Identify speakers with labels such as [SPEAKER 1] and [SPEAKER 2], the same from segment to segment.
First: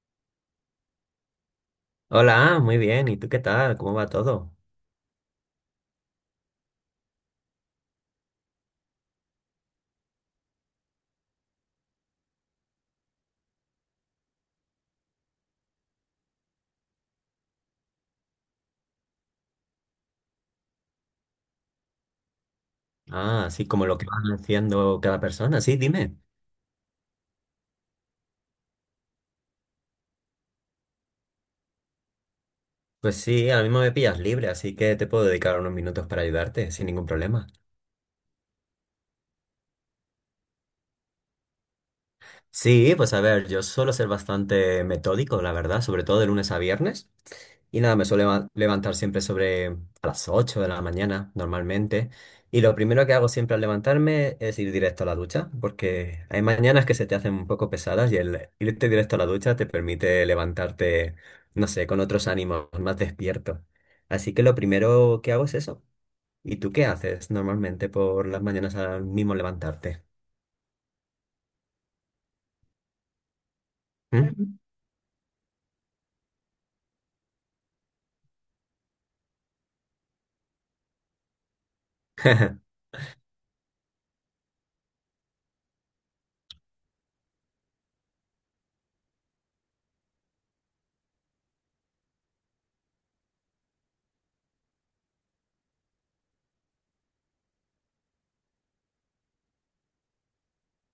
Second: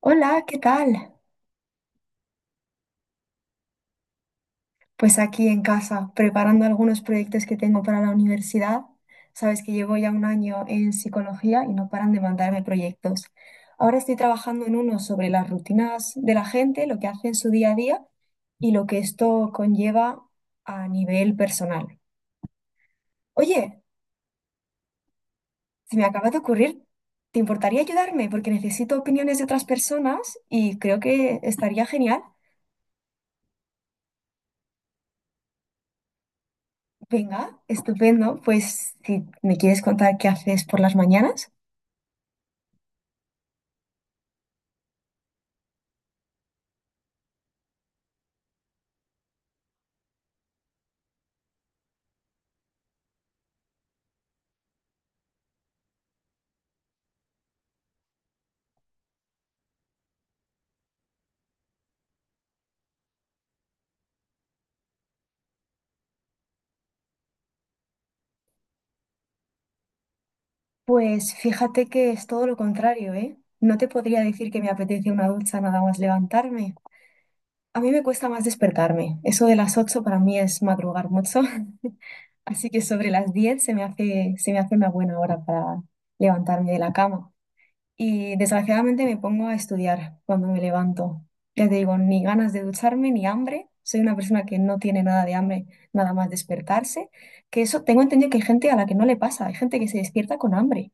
[SPEAKER 1] Hola, ¿qué tal?
[SPEAKER 2] Hola, muy bien. ¿Y tú qué tal? ¿Cómo va todo?
[SPEAKER 1] Pues aquí en casa, preparando algunos proyectos que tengo para la universidad. Sabes que llevo ya un año en psicología y no paran de mandarme proyectos. Ahora estoy trabajando en uno sobre las rutinas de la gente, lo que hace en su día a día y lo que esto conlleva a nivel personal.
[SPEAKER 2] Ah, sí,
[SPEAKER 1] Oye,
[SPEAKER 2] como lo que van haciendo cada persona. Sí,
[SPEAKER 1] se me
[SPEAKER 2] dime.
[SPEAKER 1] acaba de ocurrir, ¿te importaría ayudarme? Porque necesito opiniones de otras personas y creo que estaría genial.
[SPEAKER 2] Pues sí, ahora mismo me pillas libre, así que te puedo dedicar unos minutos para ayudarte, sin ningún problema.
[SPEAKER 1] Venga, estupendo. Pues si me quieres contar qué haces por las mañanas,
[SPEAKER 2] Sí, pues a ver, yo suelo ser bastante metódico, la verdad, sobre todo de lunes a viernes. Y nada, me suelo levantar siempre sobre a las 8 de la mañana, normalmente. Y lo primero que hago siempre al levantarme es ir directo a la ducha, porque hay mañanas que se te hacen un poco pesadas y el irte directo a la ducha te permite levantarte, no sé, con otros ánimos, más despierto. Así que lo primero que hago es eso. ¿Y tú qué haces normalmente por las mañanas al mismo levantarte?
[SPEAKER 1] pues fíjate que es todo lo contrario, ¿eh? No te podría decir
[SPEAKER 2] ¿Mm?
[SPEAKER 1] que me apetece una ducha nada más levantarme. A mí me cuesta más despertarme. Eso de las 8 para mí es madrugar mucho, así que sobre las 10 se me hace una buena hora para levantarme de la cama. Y desgraciadamente me pongo a estudiar cuando me levanto. Ya te digo, ni ganas de ducharme, ni hambre. Soy una persona que no tiene nada de hambre, nada más despertarse. Que eso tengo entendido que hay gente a la que no le pasa. Hay gente que se despierta con hambre.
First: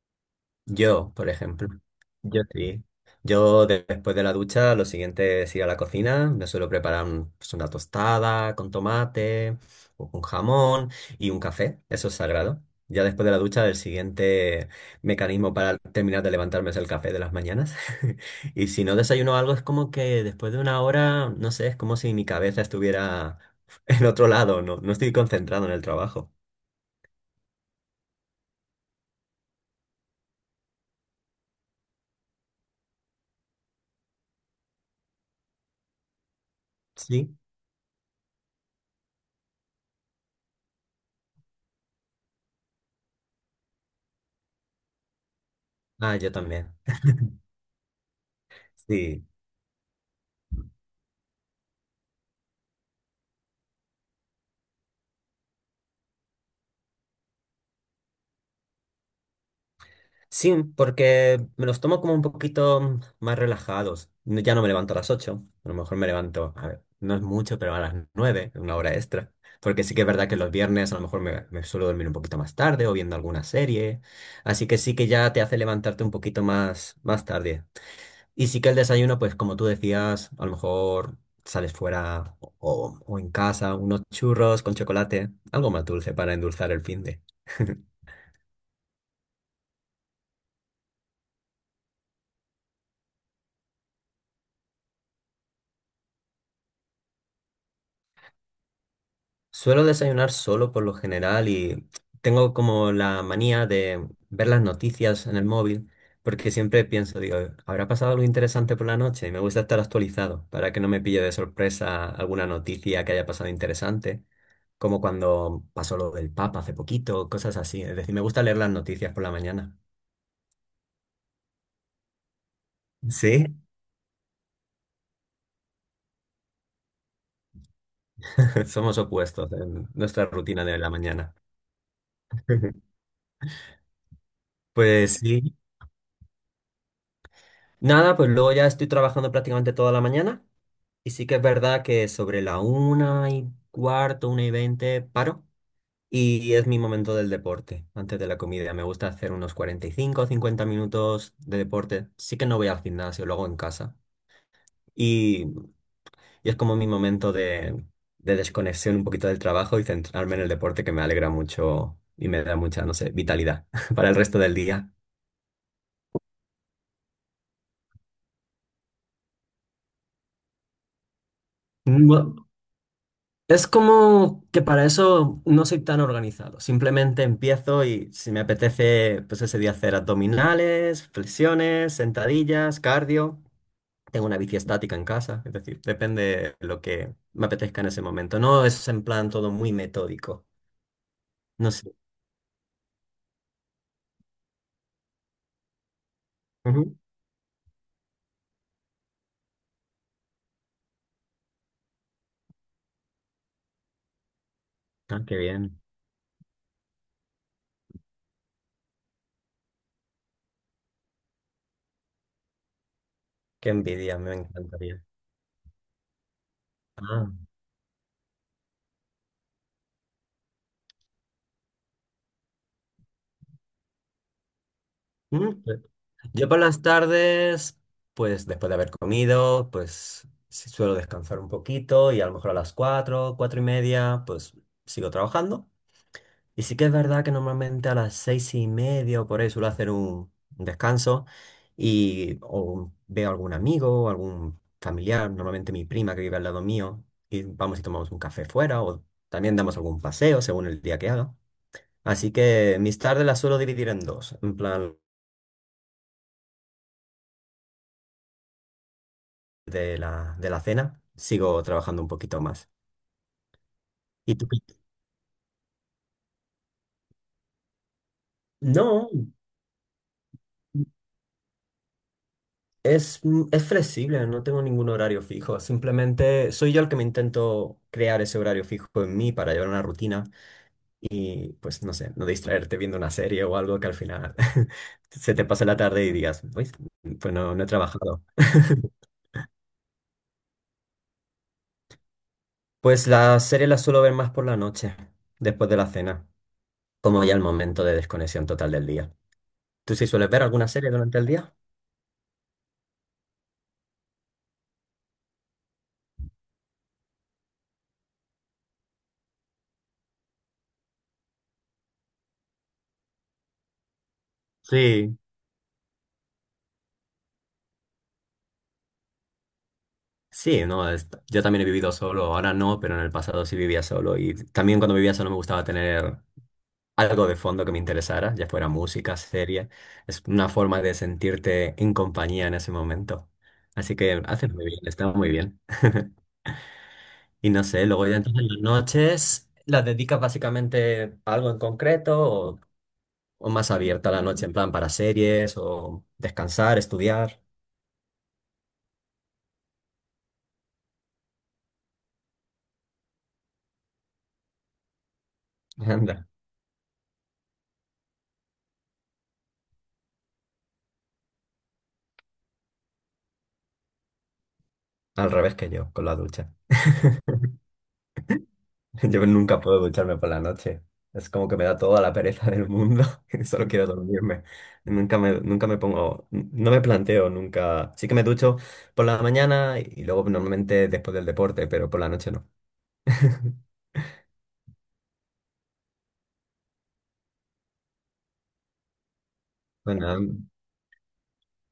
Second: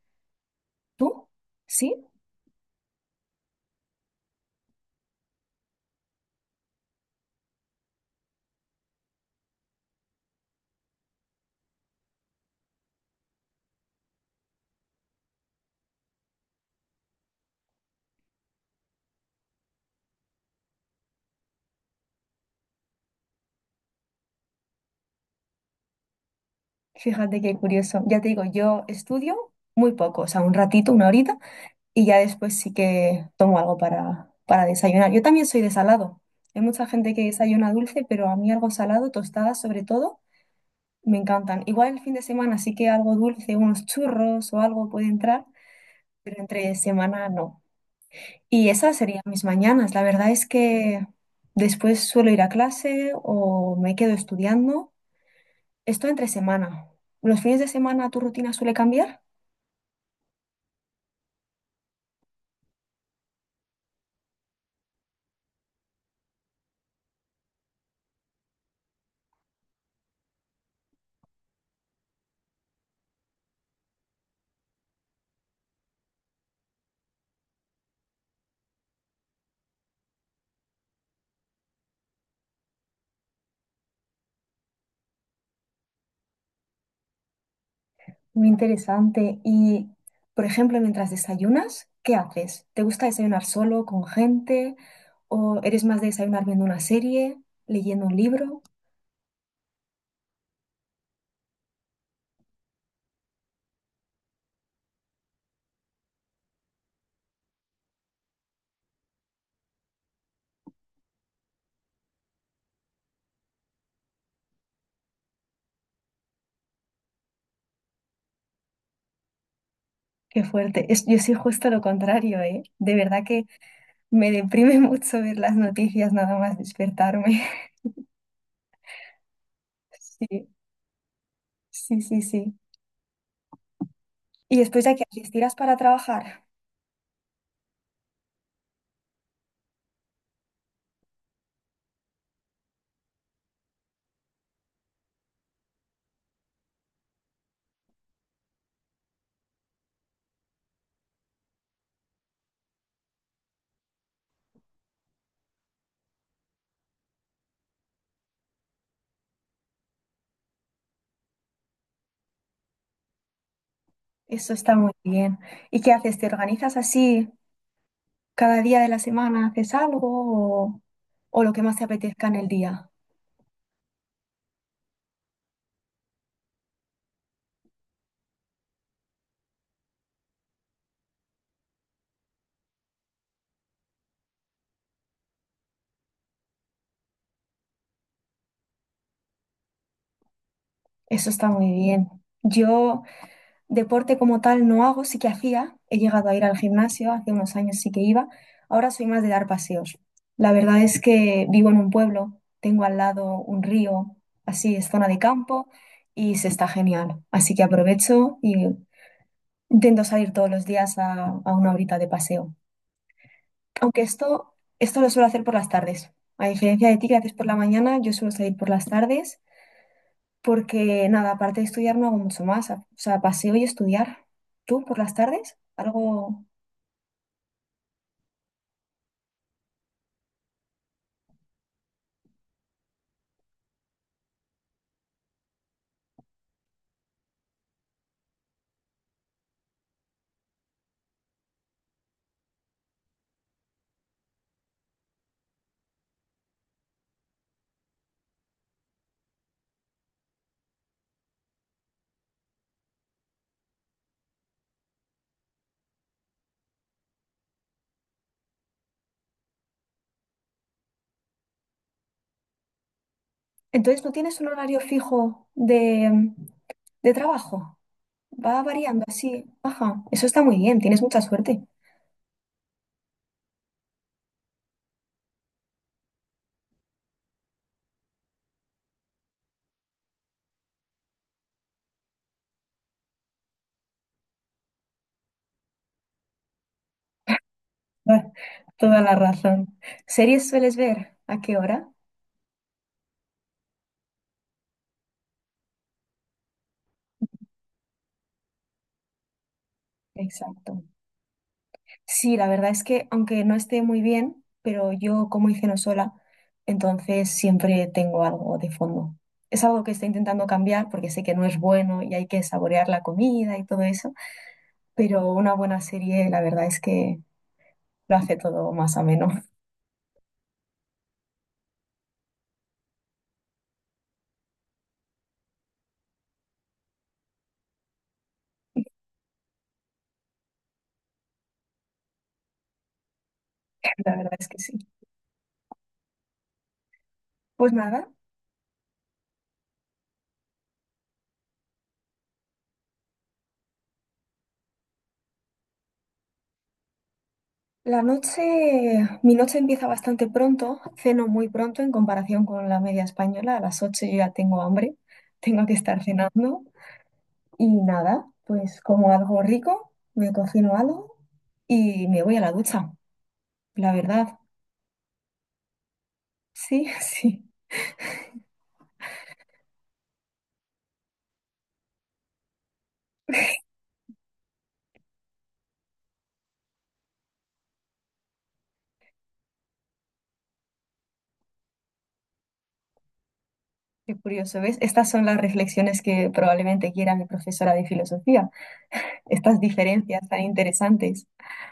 [SPEAKER 2] Yo,
[SPEAKER 1] ¿Tú?
[SPEAKER 2] por ejemplo,
[SPEAKER 1] ¿Sí?
[SPEAKER 2] yo sí. Yo después de la ducha, lo siguiente es ir a la cocina. Me suelo preparar pues, una tostada con tomate, o con jamón y un café. Eso es sagrado. Ya después de la ducha, el siguiente mecanismo para terminar de levantarme es el café de las mañanas. Y si no desayuno algo, es como que después de una hora, no sé, es como si mi cabeza estuviera en otro lado. No, no estoy concentrado en el trabajo.
[SPEAKER 1] Fíjate qué curioso. Ya te digo, yo estudio muy poco, o sea, un ratito, una horita, y ya después sí que tomo algo para desayunar. Yo también soy de salado. Hay mucha gente que
[SPEAKER 2] Sí.
[SPEAKER 1] desayuna dulce, pero a mí algo salado, tostadas sobre todo. Me encantan. Igual el fin de semana sí que algo dulce, unos churros o algo puede entrar,
[SPEAKER 2] Ah, yo
[SPEAKER 1] pero entre
[SPEAKER 2] también.
[SPEAKER 1] semana no. Y esas serían
[SPEAKER 2] Sí.
[SPEAKER 1] mis mañanas. La verdad es que después suelo ir a clase o me quedo estudiando. Esto entre semana. ¿Los fines de semana tu rutina suele cambiar?
[SPEAKER 2] Sí, porque me los tomo como un poquito más relajados. Ya no me levanto a las 8. A lo mejor me levanto, a ver, no es mucho, pero a las 9, una hora extra. Porque sí que es verdad que los viernes a lo mejor me suelo dormir un poquito más tarde o viendo alguna serie. Así que sí que ya te hace levantarte un poquito más tarde. Y sí que el desayuno, pues como tú decías, a lo mejor sales fuera o en casa, unos churros con chocolate, algo más dulce para endulzar el fin de.
[SPEAKER 1] Muy interesante. Y, por ejemplo, mientras desayunas, ¿qué haces? ¿Te gusta desayunar solo, con gente? ¿O eres más de desayunar viendo una serie, leyendo un libro?
[SPEAKER 2] Suelo desayunar solo por lo general y tengo como la manía de ver las noticias en el móvil porque siempre pienso, digo, ¿habrá pasado algo interesante por la noche? Y me gusta estar actualizado para que no me pille de sorpresa alguna noticia que haya pasado interesante, como cuando pasó lo del Papa hace poquito, cosas así. Es decir, me gusta leer las noticias por la mañana.
[SPEAKER 1] Qué fuerte. Yo soy justo lo contrario, ¿eh? De verdad
[SPEAKER 2] Sí,
[SPEAKER 1] que me deprime mucho ver las noticias nada más despertarme.
[SPEAKER 2] somos opuestos en nuestra
[SPEAKER 1] Sí,
[SPEAKER 2] rutina de la mañana.
[SPEAKER 1] sí, sí, sí. Y después ya que
[SPEAKER 2] Pues
[SPEAKER 1] haces, ¿tiras
[SPEAKER 2] sí.
[SPEAKER 1] para trabajar?
[SPEAKER 2] Nada, pues luego ya estoy trabajando prácticamente toda la mañana. Y sí que es verdad que sobre la 1:15, 1:20, paro. Y es mi momento del deporte, antes de la comida. Me gusta hacer unos 45 o 50 minutos de deporte. Sí que no voy al gimnasio, lo hago en casa. Y, y es como mi momento de desconexión un poquito del trabajo y centrarme en el deporte que me alegra mucho y me da mucha, no sé, vitalidad para el resto
[SPEAKER 1] Eso
[SPEAKER 2] del
[SPEAKER 1] está
[SPEAKER 2] día.
[SPEAKER 1] muy bien. ¿Y qué haces? ¿Te organizas así cada día de la semana? ¿Haces algo o lo que más te apetezca en el día?
[SPEAKER 2] Es como que para eso no soy tan organizado. Simplemente empiezo y si me apetece, pues ese día hacer abdominales, flexiones, sentadillas, cardio. Tengo una bici estática en casa, es decir, depende de lo que me apetezca en ese momento. No es en plan todo muy metódico.
[SPEAKER 1] Eso está
[SPEAKER 2] No
[SPEAKER 1] muy
[SPEAKER 2] sé.
[SPEAKER 1] bien. Yo deporte como tal no hago, sí que hacía. He llegado a ir al
[SPEAKER 2] Ujú.
[SPEAKER 1] gimnasio, hace unos años sí que iba. Ahora soy más de dar paseos. La verdad es que vivo en un pueblo, tengo al lado un río, así es zona de
[SPEAKER 2] Ah, qué
[SPEAKER 1] campo
[SPEAKER 2] bien.
[SPEAKER 1] y se está genial. Así que aprovecho y intento salir todos los días a una horita de paseo.
[SPEAKER 2] Qué
[SPEAKER 1] Aunque
[SPEAKER 2] envidia, me
[SPEAKER 1] esto
[SPEAKER 2] encantaría.
[SPEAKER 1] lo suelo hacer por las tardes. A diferencia de ti que haces
[SPEAKER 2] Ah.
[SPEAKER 1] por la mañana, yo suelo salir por las tardes porque, nada, aparte de estudiar no hago mucho más. O sea, paseo y estudiar. ¿Tú por las tardes?
[SPEAKER 2] Pues
[SPEAKER 1] Algo...
[SPEAKER 2] yo por las tardes, pues después de haber comido, pues sí suelo descansar un poquito y a lo mejor a las 4, 4:30, pues sigo trabajando. Y sí que es verdad que normalmente a las 6:30 o por ahí suelo hacer un descanso y o veo algún amigo o algún familiar, normalmente mi prima que vive al lado mío, y vamos y tomamos un café fuera o también damos algún paseo según el día que haga. Así que mis tardes las suelo dividir en dos, en plan, de la cena, sigo trabajando un poquito más.
[SPEAKER 1] Entonces, ¿no
[SPEAKER 2] ¿Y
[SPEAKER 1] tienes
[SPEAKER 2] tú?
[SPEAKER 1] un
[SPEAKER 2] ¿Qué?
[SPEAKER 1] horario fijo de trabajo? Va variando
[SPEAKER 2] No,
[SPEAKER 1] así. Ajá, eso está muy bien, tienes mucha suerte.
[SPEAKER 2] es flexible, no tengo ningún horario fijo, simplemente soy yo el que me intento crear ese horario fijo en mí para llevar una rutina y pues no sé, no distraerte viendo una serie o algo que al final se te pase la tarde y digas, pues no, no he trabajado.
[SPEAKER 1] Ah, toda la razón. ¿Series sueles ver? ¿A qué hora?
[SPEAKER 2] Pues las series las suelo ver más por la noche, después de la cena, como ya el momento de desconexión total del día. ¿Tú sí sueles ver alguna
[SPEAKER 1] Exacto.
[SPEAKER 2] serie durante el día?
[SPEAKER 1] Sí, la verdad es que aunque no esté muy bien, pero yo como hice no sola, entonces siempre tengo algo de fondo. Es algo que estoy intentando cambiar porque sé que no es bueno y hay que saborear la comida y todo eso,
[SPEAKER 2] Sí.
[SPEAKER 1] pero una buena serie la verdad es que lo hace todo más ameno.
[SPEAKER 2] Sí, no, yo también he vivido solo, ahora no, pero en el pasado sí vivía solo y también cuando vivía solo me gustaba tener algo de fondo que me interesara, ya fuera música, serie, es una forma de sentirte en compañía en ese momento. Así
[SPEAKER 1] La
[SPEAKER 2] que
[SPEAKER 1] verdad es
[SPEAKER 2] haces
[SPEAKER 1] que
[SPEAKER 2] muy
[SPEAKER 1] sí.
[SPEAKER 2] bien, está muy bien. Y no
[SPEAKER 1] Pues
[SPEAKER 2] sé, luego
[SPEAKER 1] nada,
[SPEAKER 2] ya entonces las noches las dedicas básicamente a algo en concreto o más abierta la noche en plan para series o descansar, estudiar.
[SPEAKER 1] la noche, mi noche empieza bastante pronto, ceno muy pronto en comparación con la media española, a las 8 yo ya tengo hambre, tengo que estar
[SPEAKER 2] Anda,
[SPEAKER 1] cenando. Y nada, pues como algo rico, me cocino algo y me voy a la ducha, la verdad.
[SPEAKER 2] al revés que yo, con la ducha.
[SPEAKER 1] Sí, sí.
[SPEAKER 2] Yo nunca puedo ducharme por la noche. Es como que me da toda la pereza del mundo y solo quiero dormirme. Nunca me pongo, no me planteo nunca. Sí que me ducho por la mañana y luego normalmente después del deporte, pero por la noche no.
[SPEAKER 1] Qué curioso, ¿ves? Estas son las reflexiones que probablemente quiera mi profesora de filosofía, estas diferencias
[SPEAKER 2] Bueno,
[SPEAKER 1] tan interesantes.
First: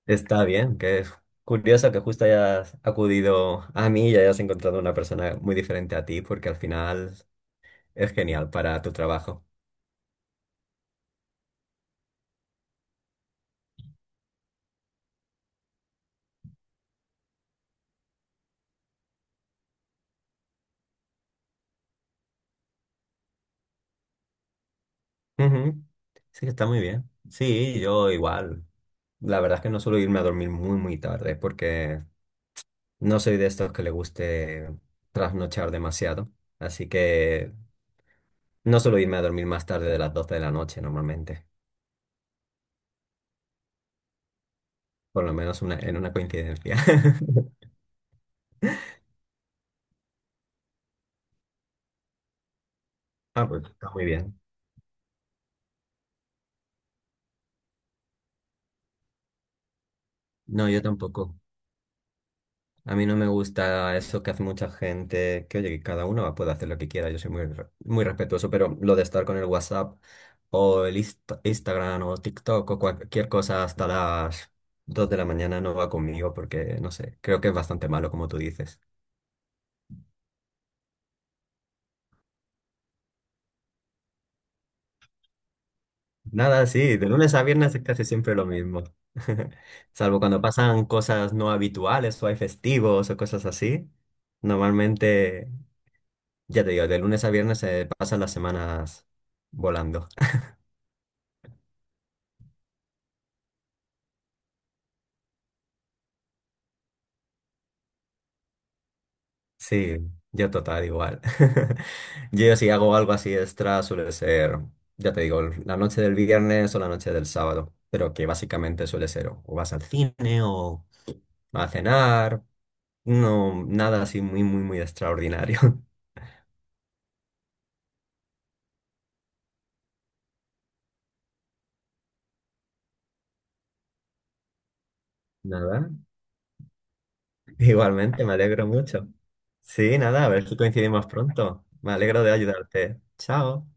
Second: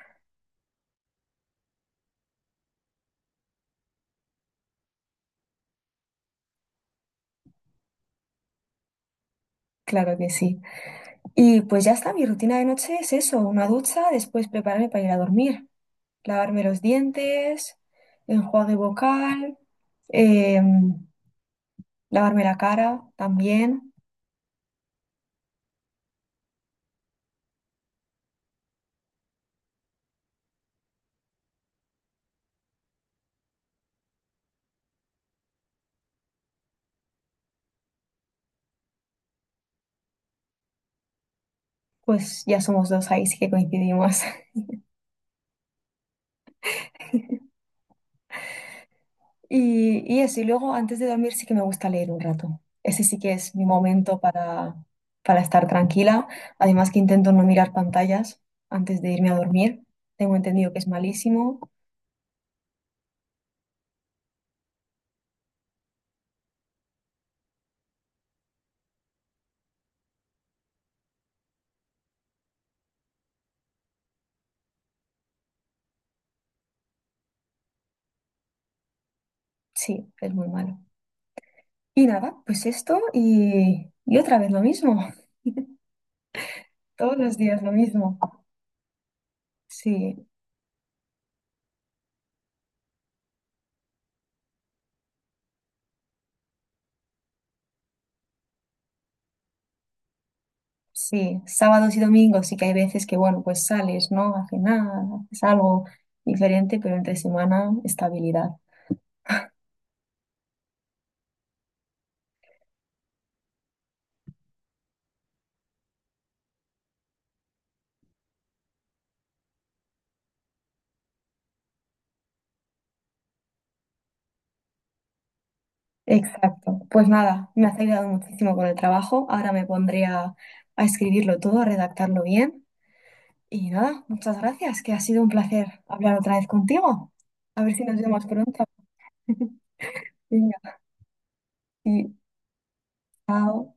[SPEAKER 2] está bien, que es curioso que justo hayas acudido a mí y hayas encontrado una persona muy diferente a ti, porque al final es genial para tu trabajo.
[SPEAKER 1] Claro que sí. Y pues ya está, mi rutina de noche es eso, una ducha, después prepararme para ir a dormir, lavarme los dientes, enjuague vocal, em, lavarme la cara también.
[SPEAKER 2] Ujú. Sí, está muy bien. Sí, yo igual. La verdad es que no suelo irme a dormir muy, muy tarde porque no soy de estos que le guste trasnochar demasiado. Así que no suelo irme a dormir más tarde de las 12 de la noche normalmente.
[SPEAKER 1] Pues ya somos dos ahí, sí que coincidimos.
[SPEAKER 2] Por lo menos una, en una coincidencia.
[SPEAKER 1] Y eso, y luego antes de dormir sí que me gusta leer un rato. Ese sí que
[SPEAKER 2] Ah,
[SPEAKER 1] es
[SPEAKER 2] pues
[SPEAKER 1] mi
[SPEAKER 2] está muy
[SPEAKER 1] momento
[SPEAKER 2] bien.
[SPEAKER 1] para estar tranquila. Además que intento no mirar pantallas antes de irme a dormir. Tengo
[SPEAKER 2] No,
[SPEAKER 1] entendido que
[SPEAKER 2] yo
[SPEAKER 1] es
[SPEAKER 2] tampoco.
[SPEAKER 1] malísimo.
[SPEAKER 2] A mí no me gusta eso que hace mucha gente, que oye, que cada uno puede hacer lo que quiera, yo soy muy, muy respetuoso, pero lo de estar con el WhatsApp o el Instagram o TikTok o cualquier cosa hasta las 2 de la mañana no va conmigo porque, no sé, creo que es bastante malo como tú dices.
[SPEAKER 1] Sí, es muy malo. Y nada, pues esto y otra vez lo mismo.
[SPEAKER 2] Nada, sí, de
[SPEAKER 1] Todos
[SPEAKER 2] lunes
[SPEAKER 1] los
[SPEAKER 2] a
[SPEAKER 1] días lo
[SPEAKER 2] viernes es casi
[SPEAKER 1] mismo.
[SPEAKER 2] siempre lo mismo, salvo
[SPEAKER 1] Sí,
[SPEAKER 2] cuando pasan cosas no habituales o hay festivos o cosas así. Normalmente, ya te digo, de lunes a viernes se pasan las semanas volando.
[SPEAKER 1] sí. Sábados y domingos sí que hay veces que, bueno, pues sales, ¿no? A cenar, haces algo diferente, pero entre semana, estabilidad.
[SPEAKER 2] Sí, yo total igual. Yo si hago algo así extra suele ser, ya te digo, la noche del viernes o la noche del sábado, pero que básicamente suele ser o vas al cine o a cenar, no, nada así muy, muy, muy extraordinario.
[SPEAKER 1] Exacto. Pues nada, me has ayudado muchísimo con el trabajo. Ahora me pondré a escribirlo todo, a redactarlo bien. Y nada, muchas gracias, que ha sido un placer
[SPEAKER 2] Nada,
[SPEAKER 1] hablar otra vez contigo. A ver si nos
[SPEAKER 2] igualmente,
[SPEAKER 1] vemos
[SPEAKER 2] me
[SPEAKER 1] pronto.
[SPEAKER 2] alegro mucho. Sí, nada, a ver si
[SPEAKER 1] Venga,
[SPEAKER 2] coincidimos pronto. Me
[SPEAKER 1] y
[SPEAKER 2] alegro de ayudarte. Chao.
[SPEAKER 1] chao.